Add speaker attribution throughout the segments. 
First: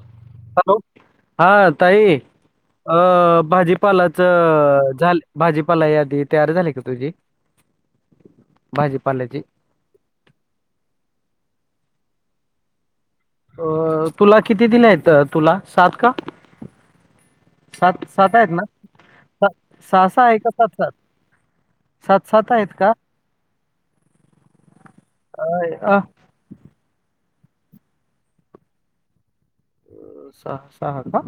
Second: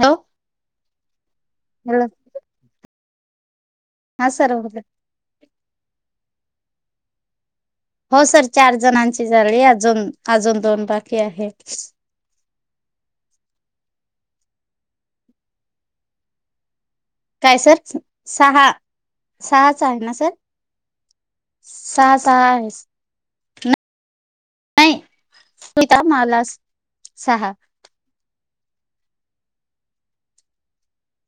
Speaker 1: Hello
Speaker 2: hello हा
Speaker 1: hello
Speaker 2: ताई अ भाजी पालाच
Speaker 1: हा सर बोला.
Speaker 2: झा भाजीपाला यादी तयार झाली का तुझी
Speaker 1: हो सर चार जणांची
Speaker 2: भाजीपाल्याची
Speaker 1: झाली अजून अजून दोन बाकी आहे.
Speaker 2: अ तुला किती दिले आहेत तुला सात का.
Speaker 1: काय सर
Speaker 2: सात सात आहेत ना
Speaker 1: सहा
Speaker 2: सा-
Speaker 1: सहाचा आहे
Speaker 2: सहा
Speaker 1: ना
Speaker 2: सहा
Speaker 1: सर
Speaker 2: का सात सात
Speaker 1: सहा
Speaker 2: सात
Speaker 1: सहा
Speaker 2: सात आहेत का
Speaker 1: आहे नाही
Speaker 2: अ, अ,
Speaker 1: सुताला सहा
Speaker 2: सहा सहा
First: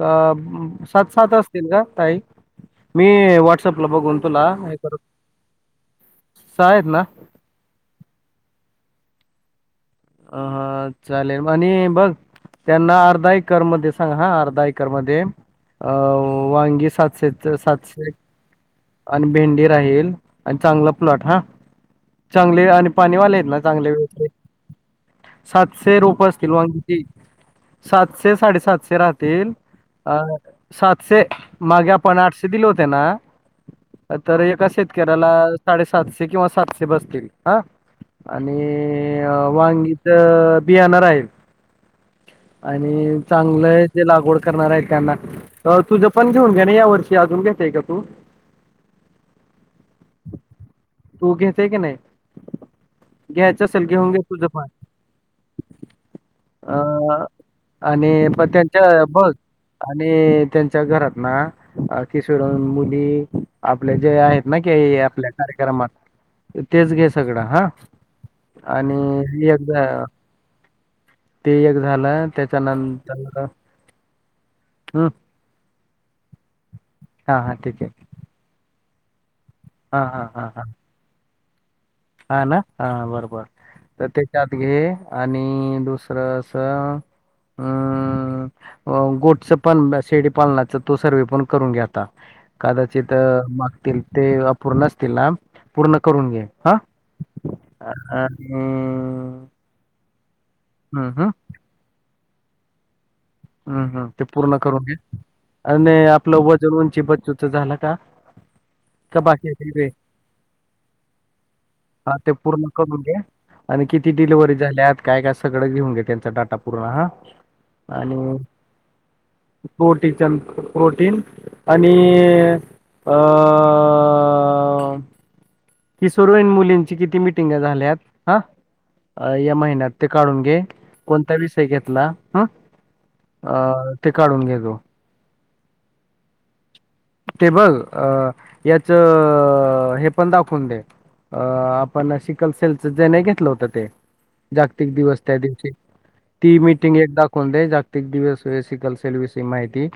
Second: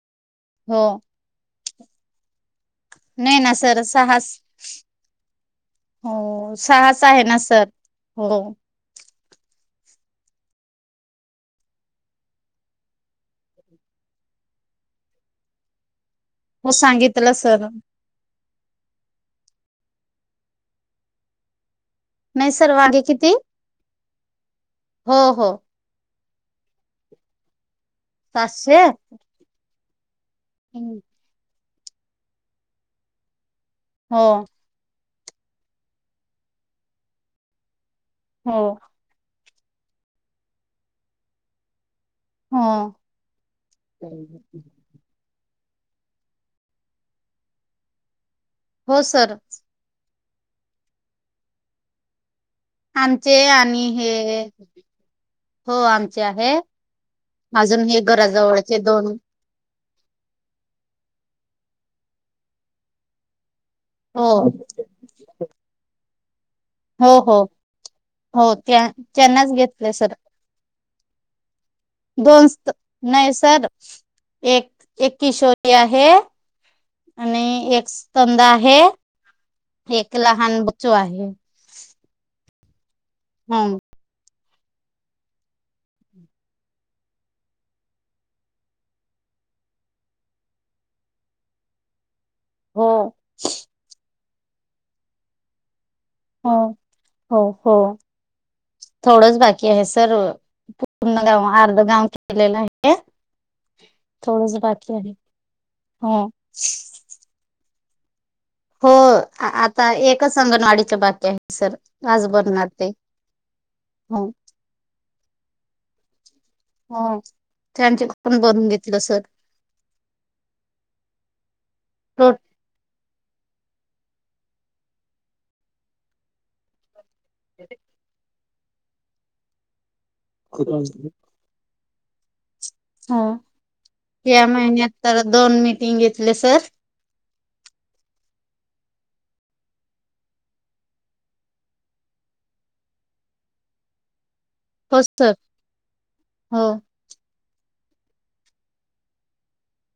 Speaker 2: का
Speaker 1: हो
Speaker 2: सात सात अस का ताई मी
Speaker 1: नाही ना सर
Speaker 2: व्हॉट्सअपला
Speaker 1: सहा
Speaker 2: बघून तुला हे कर
Speaker 1: हो सहा च आहे ना सर हो
Speaker 2: अ हा चालेल आणि बघ त्यांना अर्धा एकर मध्ये सांगा हा अर्धा एकर मध्ये अ हो वांगी सातशे
Speaker 1: सांगितलं सर
Speaker 2: सातशे आणि भेंडी राहील आणि चांगला प्लॉट हा
Speaker 1: नाही
Speaker 2: चांगले
Speaker 1: सर
Speaker 2: आणि
Speaker 1: वांगे किती
Speaker 2: पाणीवाले आहेत ना चांगले
Speaker 1: हो हो
Speaker 2: सातशे रूपये किलवा सातशे साडेसातशे राहतील अ
Speaker 1: हो
Speaker 2: सातशे मागे आपण आठशे दिले होते ना तर एका शेत कराला साडे सातशे किंवा सातशे बसतील ह आणि
Speaker 1: हो
Speaker 2: वांगीच बि येणार आहे
Speaker 1: हो
Speaker 2: आणि चांगलं जे लागवड करणार आहे त्यांना अ तुझं पण घेऊन घे ना या वर्षी अजून घेतताय का तू
Speaker 1: हो सर
Speaker 2: तू घेते की नाही
Speaker 1: आमचे
Speaker 2: घ्यायचं
Speaker 1: आणि
Speaker 2: असल घेऊन घे
Speaker 1: हे
Speaker 2: तुझपान
Speaker 1: हो आमचे आहे
Speaker 2: अं
Speaker 1: अजून हे
Speaker 2: आणि प
Speaker 1: घराजवळचे
Speaker 2: त्यांच्या
Speaker 1: दोन
Speaker 2: बघ आणि त्यांच्या घरात ना किशोर मुली आपले जे
Speaker 1: हो
Speaker 2: आहेत ना क आपल्या कार्यक्रमात तेच घे
Speaker 1: हो हो
Speaker 2: सगळं हा
Speaker 1: हो त्या
Speaker 2: आणि
Speaker 1: त्यांनाच
Speaker 2: एकदा
Speaker 1: घेतले सर दोन नाही सर एक
Speaker 2: हं,
Speaker 1: एक किशोरी आहे
Speaker 2: हां, हां,
Speaker 1: आणि
Speaker 2: ठीक
Speaker 1: एक
Speaker 2: आहे.
Speaker 1: तंदा आहे
Speaker 2: हां,
Speaker 1: एक
Speaker 2: हां, हां,
Speaker 1: लहान
Speaker 2: हां.
Speaker 1: ब्चू आहे
Speaker 2: हां ना हा बरोबर
Speaker 1: हो
Speaker 2: तर त्याच्यात घे आणि दुसरं अस अम् गोठच पण शेडीपालनाच तो सर्वे पण करून घ्याता
Speaker 1: हो
Speaker 2: कदाचित मागतील ते अपूर्ण असतील ना पूर्ण करून घे
Speaker 1: हो
Speaker 2: हा
Speaker 1: हो हो
Speaker 2: अ हम्म
Speaker 1: तर पूर्ण
Speaker 2: हम्म
Speaker 1: गाव अर्ध गाव केलेलं आहे
Speaker 2: हम् हम ते
Speaker 1: थोडंच
Speaker 2: पूर्ण करून
Speaker 1: बाकी आहे
Speaker 2: घ्या आणि
Speaker 1: हो
Speaker 2: आपलं वजन उंची बचूच झाला का
Speaker 1: हो
Speaker 2: का बाकी आहे ते
Speaker 1: आता एकच अंगणवाडीच्या बाकी आहे सर
Speaker 2: हा
Speaker 1: आज
Speaker 2: ते पूर्ण
Speaker 1: बनणार ते
Speaker 2: करून घे. आणि किती
Speaker 1: हो
Speaker 2: डिलि्हरी झाल्यात काय काय सगळं घेऊन घे त्यांचा डाटा
Speaker 1: हो छान
Speaker 2: प्रोटीच्या प्रोटीन आणि अ किशोरवीन मुली कित्ती मिटिंग
Speaker 1: रोट
Speaker 2: झाल्या या महिन्यात काढून घे कोण विषय घ ला हा
Speaker 1: हो या महिन्यात तर दोन मिीटिंग घेतले सर
Speaker 2: टेबल अ याच हे पण दाखवून दे अं आपण शिकल असेलच जे नाही घेतलं होतं ते जागतिक
Speaker 1: हो
Speaker 2: दिवस
Speaker 1: सर
Speaker 2: त्या दिवशी ती
Speaker 1: हो
Speaker 2: मिीटिंग एकदा दावून दे जागतिक दिवस वयस कलसेल विषयी माहिती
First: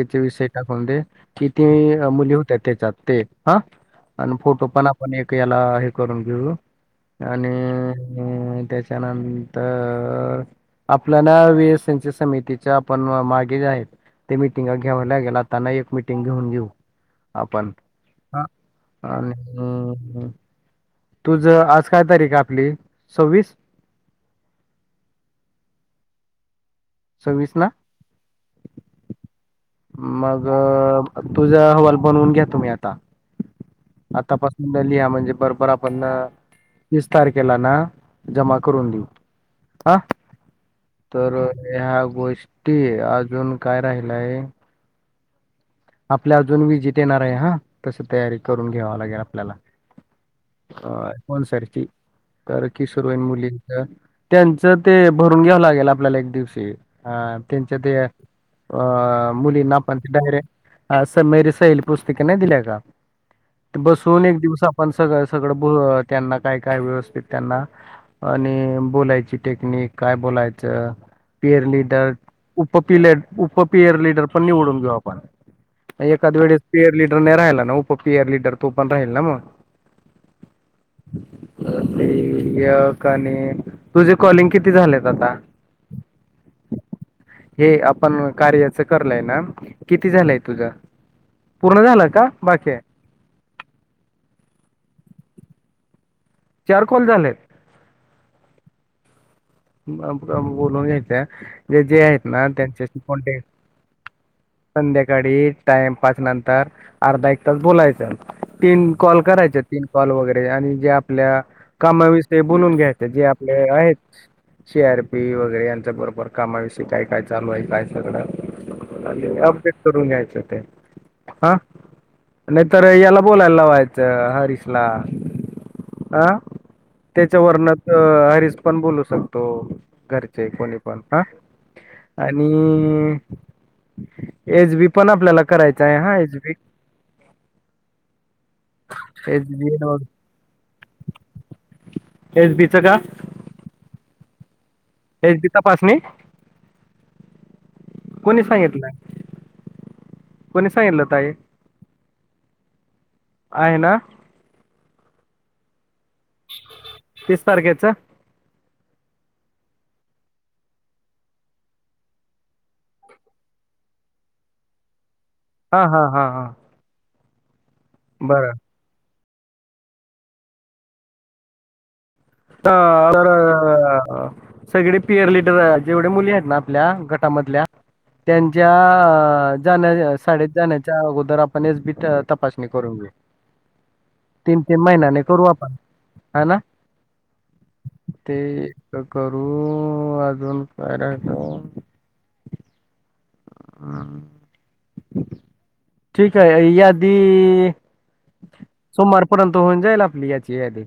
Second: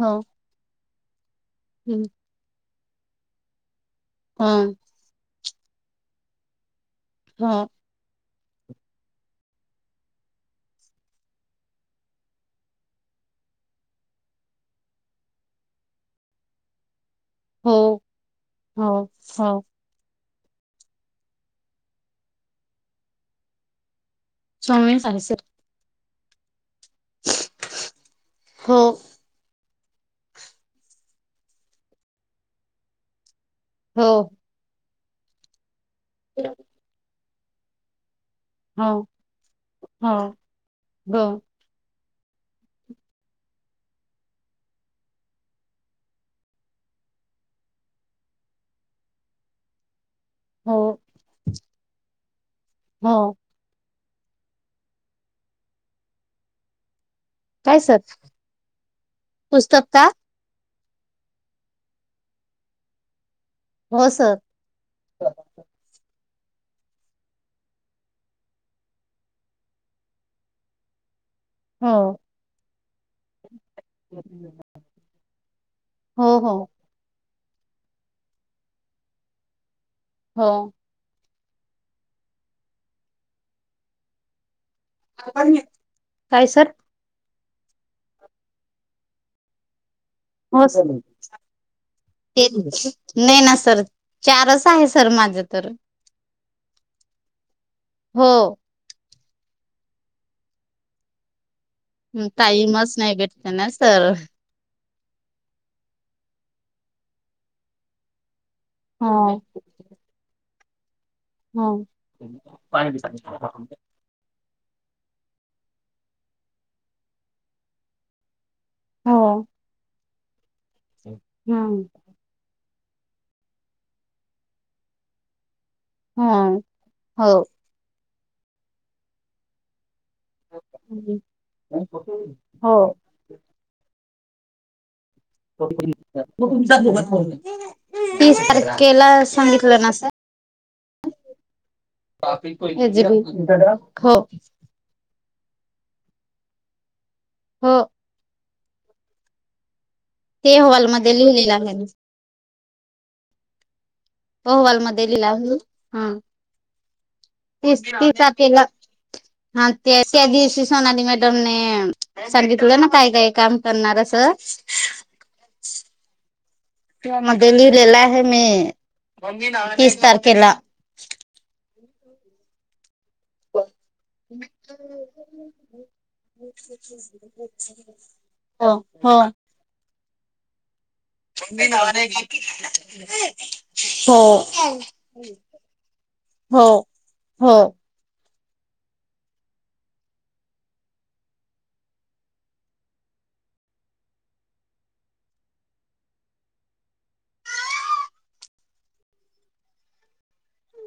Speaker 1: हो
Speaker 2: विषय टाकवून दे किती
Speaker 1: हं,
Speaker 2: मुली होत्या त्याच्यात ते ह आणि
Speaker 1: हो
Speaker 2: फोटो पण आपण एक याला हे करून घेऊ आणि
Speaker 1: हो
Speaker 2: अम् त्याच्यानंतर आपल्या ना वीएस समितीच्या आपण मागे आहेत ते मीटिंग घ्यावां लागेलताना एक घेऊन घेऊ आपण
Speaker 1: हो
Speaker 2: ह
Speaker 1: हो
Speaker 2: आणि
Speaker 1: हो
Speaker 2: तुझ आज काय तारीख आहे आपली सव्वीस
Speaker 1: सोमन सनसर
Speaker 2: स्वीस ना
Speaker 1: हो
Speaker 2: मग तुझ हवाल बनवून घ्या तुम्ही आता
Speaker 1: हो
Speaker 2: आतापसून लिहा म्हणजे बरोबर आपण
Speaker 1: हो
Speaker 2: तीस तारखेला ना जमा करून देऊ
Speaker 1: हो
Speaker 2: हा
Speaker 1: हो
Speaker 2: तर ह गोष्टी अजून काय राहिलय आपल्या अजून विजीट येणार आहे हा तस तयारी करून घ्यावा लागेल आपल्याला
Speaker 1: हो
Speaker 2: अ फन सारखी तर किसर
Speaker 1: हो
Speaker 2: होईन मुलींच त्यांचं ते भरून घ्यावं लागेल आपल्याला एक दिवशी ह त्यांच्या
Speaker 1: काय
Speaker 2: ते
Speaker 1: सर
Speaker 2: अ मुलींना
Speaker 1: पुस्तक
Speaker 2: पण
Speaker 1: का
Speaker 2: ते डायरेट अ मेरी सैल पुस्तिकेने दिल्या का ते
Speaker 1: हो
Speaker 2: बसून
Speaker 1: सर
Speaker 2: एक दिवस आपण सगळ सगळं त्यांना काय काय व्यवस्थित त्यांना आणि बोलायची टेक्निक काय बोलायचं
Speaker 1: हो
Speaker 2: पिर िडर उपप उपपियर िडर पण निवडून घेऊ आपण
Speaker 1: हो
Speaker 2: एखाद
Speaker 1: हो
Speaker 2: वेळेस पीयर लीडर नाही राहिला ना उप पियर लीडर तो पण राहील ना मग
Speaker 1: हो
Speaker 2: क का आणि तुझे कॉलिंग किती? किती झालेत आता?
Speaker 1: काय सर
Speaker 2: हे आपण कार्याच करलय ना किती झालंय तुझ?
Speaker 1: हो सर
Speaker 2: पूर्ण झालं का
Speaker 1: ते
Speaker 2: बाकी आहे
Speaker 1: नाही ना सर चारच आहे सर माझं तर.
Speaker 2: चार कॉल झालेत.
Speaker 1: हो.
Speaker 2: [unintelligible] नयेत जे जे आहेत ना
Speaker 1: टाईमच
Speaker 2: त्यांच्याशी
Speaker 1: नाही
Speaker 2: कॉन्टॅक्ट
Speaker 1: भेटत ना सर
Speaker 2: संध्याकाळी टाइम पाास नंतर अर्धा एक तास बोलायचं. तीन
Speaker 1: हो
Speaker 2: कॉल करायचे तीन कॉल वगैरे आणि जे आपल्या
Speaker 1: हो
Speaker 2: कामाविषयी बोलून घ्यायचे जे आपले आहेत. सी आर पी वगैरे यांच्या बरोबर कामाविषयी काय काय चालू आहे काय सगळं.
Speaker 1: हो
Speaker 2: अपडेट करून घ्यायचं ते.
Speaker 1: हम्म
Speaker 2: तर याला बोलायला लावायचं हरीशला.
Speaker 1: हा
Speaker 2: अं
Speaker 1: हो
Speaker 2: त्याच्या वर्णच हरीश पण बोलू शकतो? घरचे कोणी पण हा
Speaker 1: हो
Speaker 2: आणि एज बी [unintelligible] आपल्याला करायच हच
Speaker 1: तीस तारखेला सांगितलं ना
Speaker 2: [unintelligible] ह
Speaker 1: सर
Speaker 2: बीच का
Speaker 1: हो
Speaker 2: हेची तपासणी
Speaker 1: हो
Speaker 2: कोणी सांगितलं?
Speaker 1: ते
Speaker 2: कोणी सांगितलं
Speaker 1: हॉलमध्ये
Speaker 2: ताई
Speaker 1: लिहिलेलं आहे मी.
Speaker 2: आहे ना
Speaker 1: अहवाल मध्ये लिहला आहे हा
Speaker 2: तीस
Speaker 1: तेच
Speaker 2: तारखेच
Speaker 1: [unintelligible] केला.
Speaker 2: [inaudible]
Speaker 1: हा त्या त्या दिवशी सोनाली मॅडमनेे सांगितलं ना काय काय काम करणार असं.
Speaker 2: हा हा हा हा
Speaker 1: मध्ये लिहिलेला आहे
Speaker 2: बरं
Speaker 1: मी तीस तारखेला.
Speaker 2: हा आर्थर. सगळे पियर लिडर जेवढे मुली आहेत ना आपल्या गटामधल्या त्यांच्या
Speaker 1: हो हो
Speaker 2: अ जाण्या शाळेत जाण्या च्या अगोदर आपण एस बी तपासणी करून घेऊ तीन
Speaker 1: हो
Speaker 2: तीन महिन्याने करू आपण. हा ना
Speaker 1: हो हो
Speaker 2: ते करू अजून काय राहील. आ ठीक आहे यादी सोमवारपर्यंत होऊन जाईल आपली याची यादी.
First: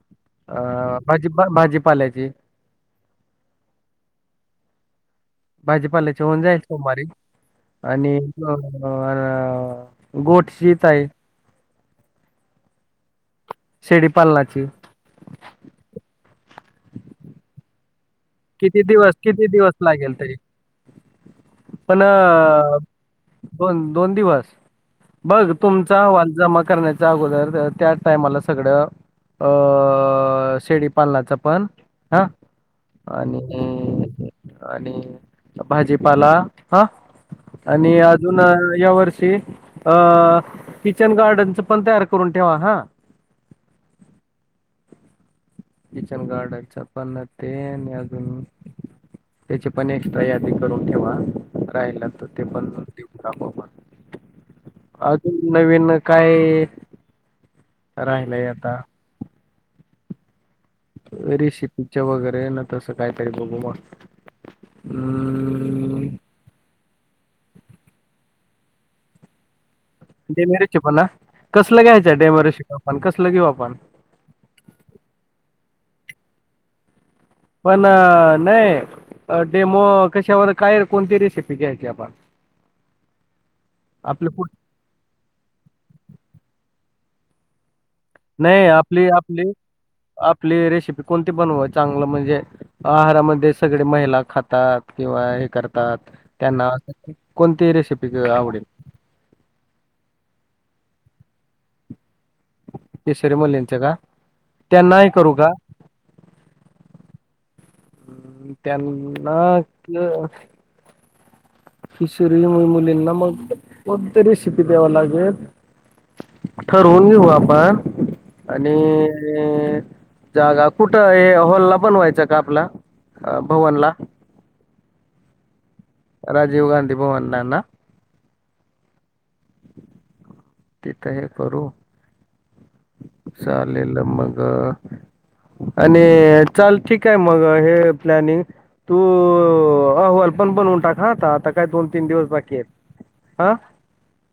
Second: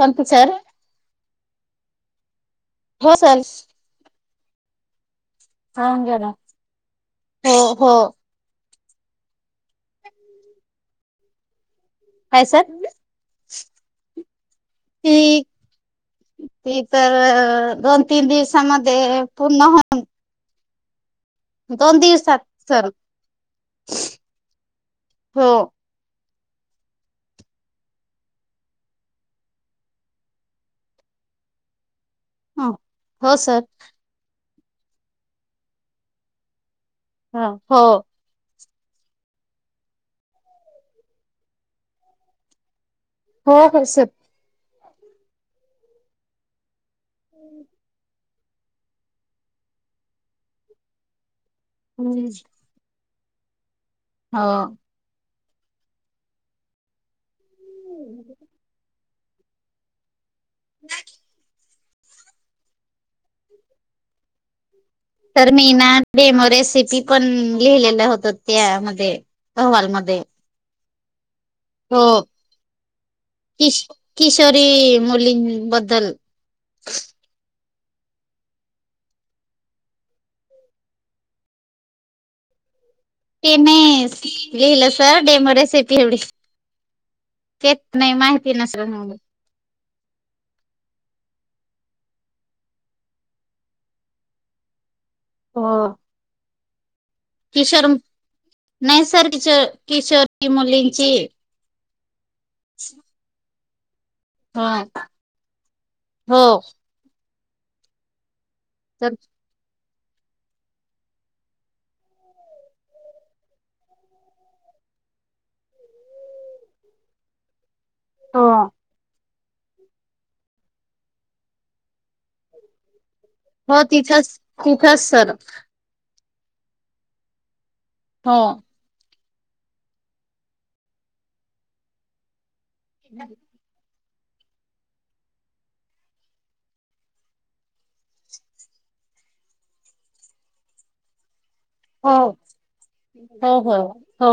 Speaker 1: पण सर
Speaker 2: अ भाजी भाजी पाल्याची.
Speaker 1: हो सर.
Speaker 2: भाजीपाल्याचे होऊन जायल सोमवारीे
Speaker 1: हो हो
Speaker 2: आणि होर गोठ शीत आहे.
Speaker 1: काय सर?
Speaker 2: शेळी पालनाची
Speaker 1: ती ती तर दोन तीन
Speaker 2: किती
Speaker 1: दिवसामध्ये
Speaker 2: दिवस
Speaker 1: पूर्ण होऊन.
Speaker 2: पणं
Speaker 1: सर
Speaker 2: दोन दोन दिवस
Speaker 1: हो
Speaker 2: बघ तुमचा जमा करण्याच्या अगोदर त्या टाइमाला सगळं अ शेडी पालनाच पण हा
Speaker 1: हो सर
Speaker 2: आणि आणि भाजीपाला हा
Speaker 1: हो हो
Speaker 2: आणि अजून या वर्षी अ किचन गार्डनच पण तयार करून ठेवा हा
Speaker 1: हो हो सर
Speaker 2: किचन गार्डनच्या पण ते आणि अजून त्याची पण एक्स्ट्रा यादी करून ठेवा राहिला तर ते पण काप
Speaker 1: हो
Speaker 2: नवीन काय राहिलय आता रेसिपीच्या वगैरे ना तसं काहीतरी बघू मग
Speaker 1: तर मी ना
Speaker 2: अम्म
Speaker 1: डेमो रेसिपी पण लिहिलेल होत त्यामध्ये अहवाल मध्ये
Speaker 2: डेमेरची पण ना कसलं
Speaker 1: हो
Speaker 2: घ्यायचं डेमोरेसिपी आपण कसलं घेऊ
Speaker 1: कि
Speaker 2: आपण
Speaker 1: किशोरी मुली बद्दल बदल
Speaker 2: पण नाही डेमो कशावर काय कोणती रेसिपी घ्यायची आपण [inaudible]
Speaker 1: ते नाही
Speaker 2: आपली कुठ
Speaker 1: लिहिलं सर डेमो रेसिपी एवढी माहिती
Speaker 2: नाही
Speaker 1: ना सर
Speaker 2: आपली आपली आपली रेसिपी कोणती बन चांगलं म्हणजे आहारामध्ये सगळे महिला खातात किंवा हे
Speaker 1: हो
Speaker 2: करतात त्याना नावासाठी
Speaker 1: किशोर नाही सर किशो किशोरी मुली जी
Speaker 2: किशोरी मुलींच का
Speaker 1: हा
Speaker 2: त्यांना हे करू का
Speaker 1: हो
Speaker 2: ह्
Speaker 1: तर
Speaker 2: त्यांना क किशोरी मई मुलीना मग कोणती रेशीपी द्यावालागेल ठरवून घेऊ आपण आणि
Speaker 1: हो
Speaker 2: ते जागा कुठं हे हॉल ला बनवायचा का आपला अ,
Speaker 1: हो
Speaker 2: भवनला
Speaker 1: तिथेच तिथेच सर
Speaker 2: राजीव गांधी भवन ना ना
Speaker 1: हा
Speaker 2: तिथं हे करू चालेल मग आणि चाल ठीक आहे मग हे प्लॅनिंग तू अहवाल पण बनवून टाकहा आता काय दोन तीन
Speaker 1: हो
Speaker 2: दिवस बाकीयत
Speaker 1: हो हो हो हो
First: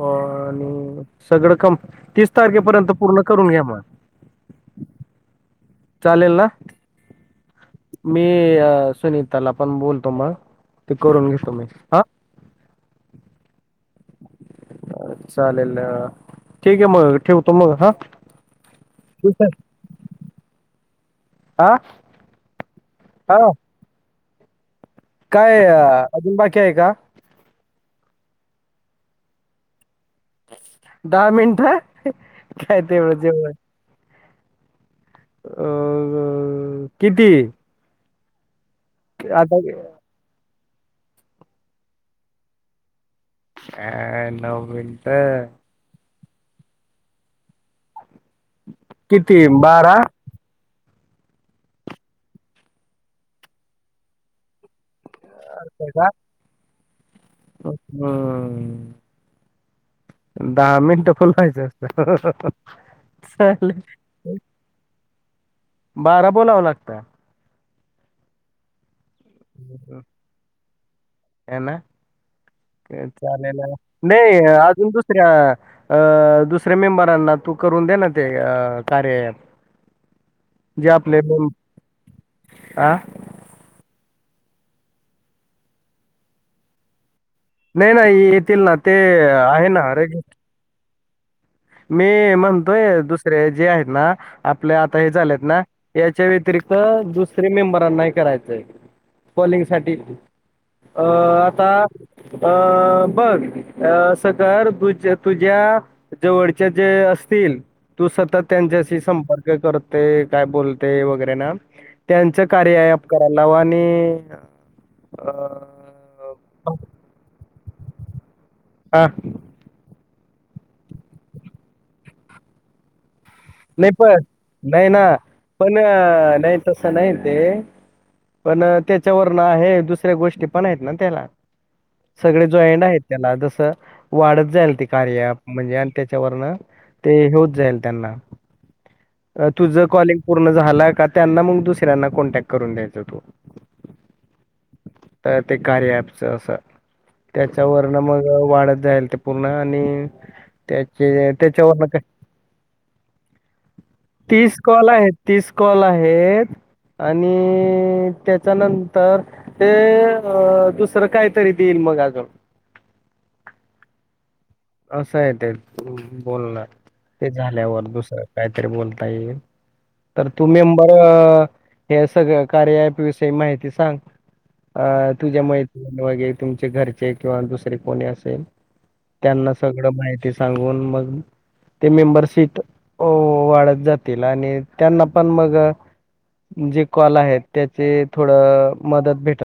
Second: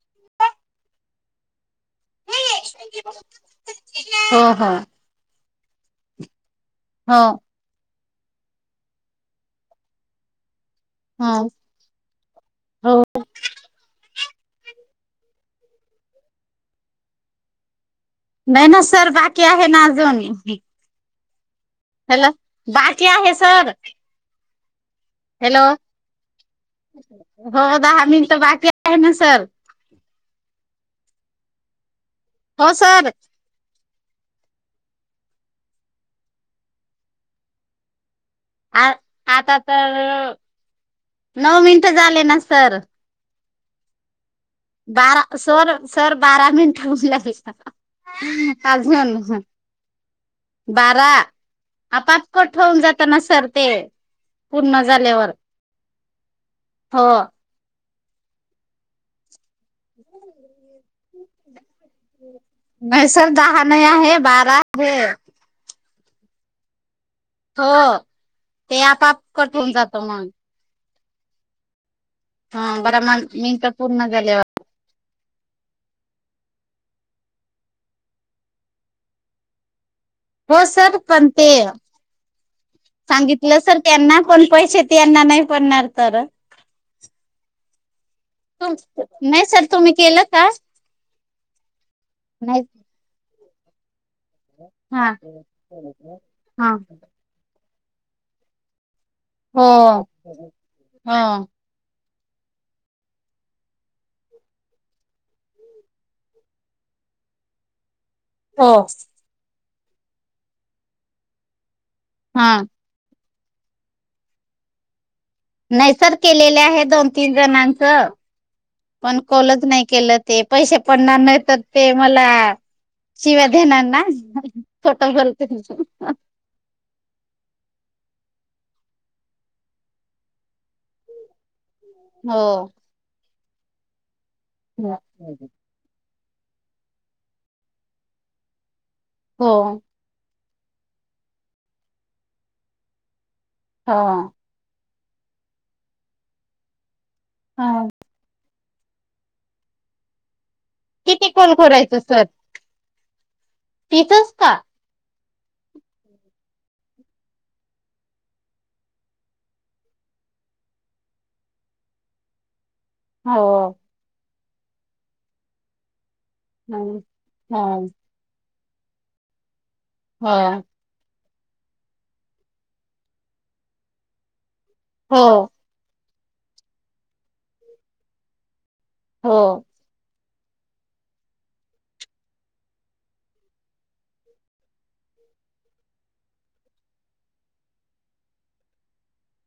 Speaker 2: आणि सगळं काम तीस तारखेपर्यंत पूर्ण करून घ्या मग
Speaker 1: हो हो
Speaker 2: चालेल ना
Speaker 1: हा
Speaker 2: मी सुनीताला पण बोलतो मग ते करून घेतो मी हा
Speaker 1: हो
Speaker 2: चालेल ठीक आहे मग ठेवतो मग हा
Speaker 1: नाही ना सर बाकी आहे ना अजून
Speaker 2: हा
Speaker 1: हॅलो बाकी आहे
Speaker 2: हा
Speaker 1: सर
Speaker 2: काय
Speaker 1: हॅलो
Speaker 2: अजून बाकी आहे का
Speaker 1: हो दहा मिनटं बाकी आहे ना सर
Speaker 2: दहा मिनट ह
Speaker 1: हो
Speaker 2: काय
Speaker 1: सर
Speaker 2: तेवढ जेव अ किती
Speaker 1: आ आता तर नऊ मिनट झाले ना सर
Speaker 2: का
Speaker 1: बारा सर सर बारा मिनट होऊन लागल
Speaker 2: किती
Speaker 1: अजून
Speaker 2: बारा
Speaker 1: बारा आपाप कट होऊन जाताना सरते पुर्ण
Speaker 2: अ काय का
Speaker 1: हा
Speaker 2: हम्म दहा मिनिटं बोलवायचं असतं
Speaker 1: नाही सर दहा
Speaker 2: चालेल
Speaker 1: नाही आहे बारा हम्
Speaker 2: बारा बोलावं लागतं
Speaker 1: हो ते आपाप कट होवुन जातं मग
Speaker 2: ह ना
Speaker 1: ह बरा मग
Speaker 2: चालेल
Speaker 1: मिनट पूर्ण
Speaker 2: नाही
Speaker 1: झाल्यावर
Speaker 2: अजून तु दुऱ्या अ दुसऱ्या मेंबरांना तू करून दे ना ते अ कार्य [inaudible]
Speaker 1: हो
Speaker 2: जे
Speaker 1: सर
Speaker 2: आपले
Speaker 1: पण ते
Speaker 2: मेम- आ?
Speaker 1: सांगितलं सर त्यांना पण पैसे तेना नाही पडणार तर
Speaker 2: नाही नाही येतील ना ते
Speaker 1: नाही सर
Speaker 2: आहे ना
Speaker 1: तुम्ही
Speaker 2: अरे
Speaker 1: केलं का
Speaker 2: मी
Speaker 1: नाही
Speaker 2: म्हणतोय दुसरे जे आहेत ना आपल्या आता
Speaker 1: हा
Speaker 2: हे झालेत ना याच्या
Speaker 1: हा
Speaker 2: व्यतिरिक्त दुसर मेंबर नाही करायचं पलिंग
Speaker 1: हो
Speaker 2: साठी अ..
Speaker 1: हो
Speaker 2: आता अ बघ अस कर दुज तुझ्या जवळचे जे असतील तु सतत
Speaker 1: हो
Speaker 2: त्यांच्याशी संपर्क करत ते काय बोलते वगैरे ना त्यांच
Speaker 1: हा
Speaker 2: कार्य आह कराय लावा आणि अ,
Speaker 1: नैसर केलेले आहे दोन तीन जणांनच
Speaker 2: हां,
Speaker 1: पण काँलच नाही केल ते पैसे पडणार नाही तर ते मला शिव्या देणार
Speaker 2: नाही
Speaker 1: ना
Speaker 2: पण नाही
Speaker 1: छोट
Speaker 2: ना
Speaker 1: बोलते
Speaker 2: पण नाही तसं नाही ते पण त्याच्यावरन आहे दुसऱ्या गोष्टी पण आहेत ना त्याला
Speaker 1: हो
Speaker 2: सगळे जॉईंट आहेत त्याला जस वाढत जाईल ते कार्य अँप म्हणजे आणि त्या त्यावरन ते होत जाईल त्यांना
Speaker 1: हो
Speaker 2: तुझ कॉलिंग पूर्ण झाला का त्यांना मग दुसऱ्यांना कॉन्टॅक्ट करून द्यायच तू
Speaker 1: हा
Speaker 2: तर ते कार्य अँपच असं त्याच्या
Speaker 1: हो
Speaker 2: वरन मग वाढत जाईल ते पूर्ण आणि
Speaker 1: किती
Speaker 2: त्याचे
Speaker 1: कोल
Speaker 2: त्याच्यावर का
Speaker 1: खोलायचं सर तीसच का
Speaker 2: तीस कॉल आहेत तीस कॉल आहेत आणि त्याच्यानंतर ते अ दुसरं कायतरी देईल मग आजुन
Speaker 1: हो
Speaker 2: असं आहे ते बोलणार
Speaker 1: हम्म.
Speaker 2: ते झाल्यावर
Speaker 1: हो
Speaker 2: दुसरं काय बोलता येईल तर
Speaker 1: हो
Speaker 2: तु मेंबर हे सगळं कार्य अँप विषयी माहिती सांग अ
Speaker 1: हो
Speaker 2: तुझ्या माहिती व तुमचे घरचे किंवा दुसर कोणी असेल
Speaker 1: हो
Speaker 2: त्यांना सगळं माहिती सांगून मग ते मेंबरशिप अ वाढत जातील आणि त्यांना पण मग जे कॉल आहेत त्याचे थोडं मदत भेटत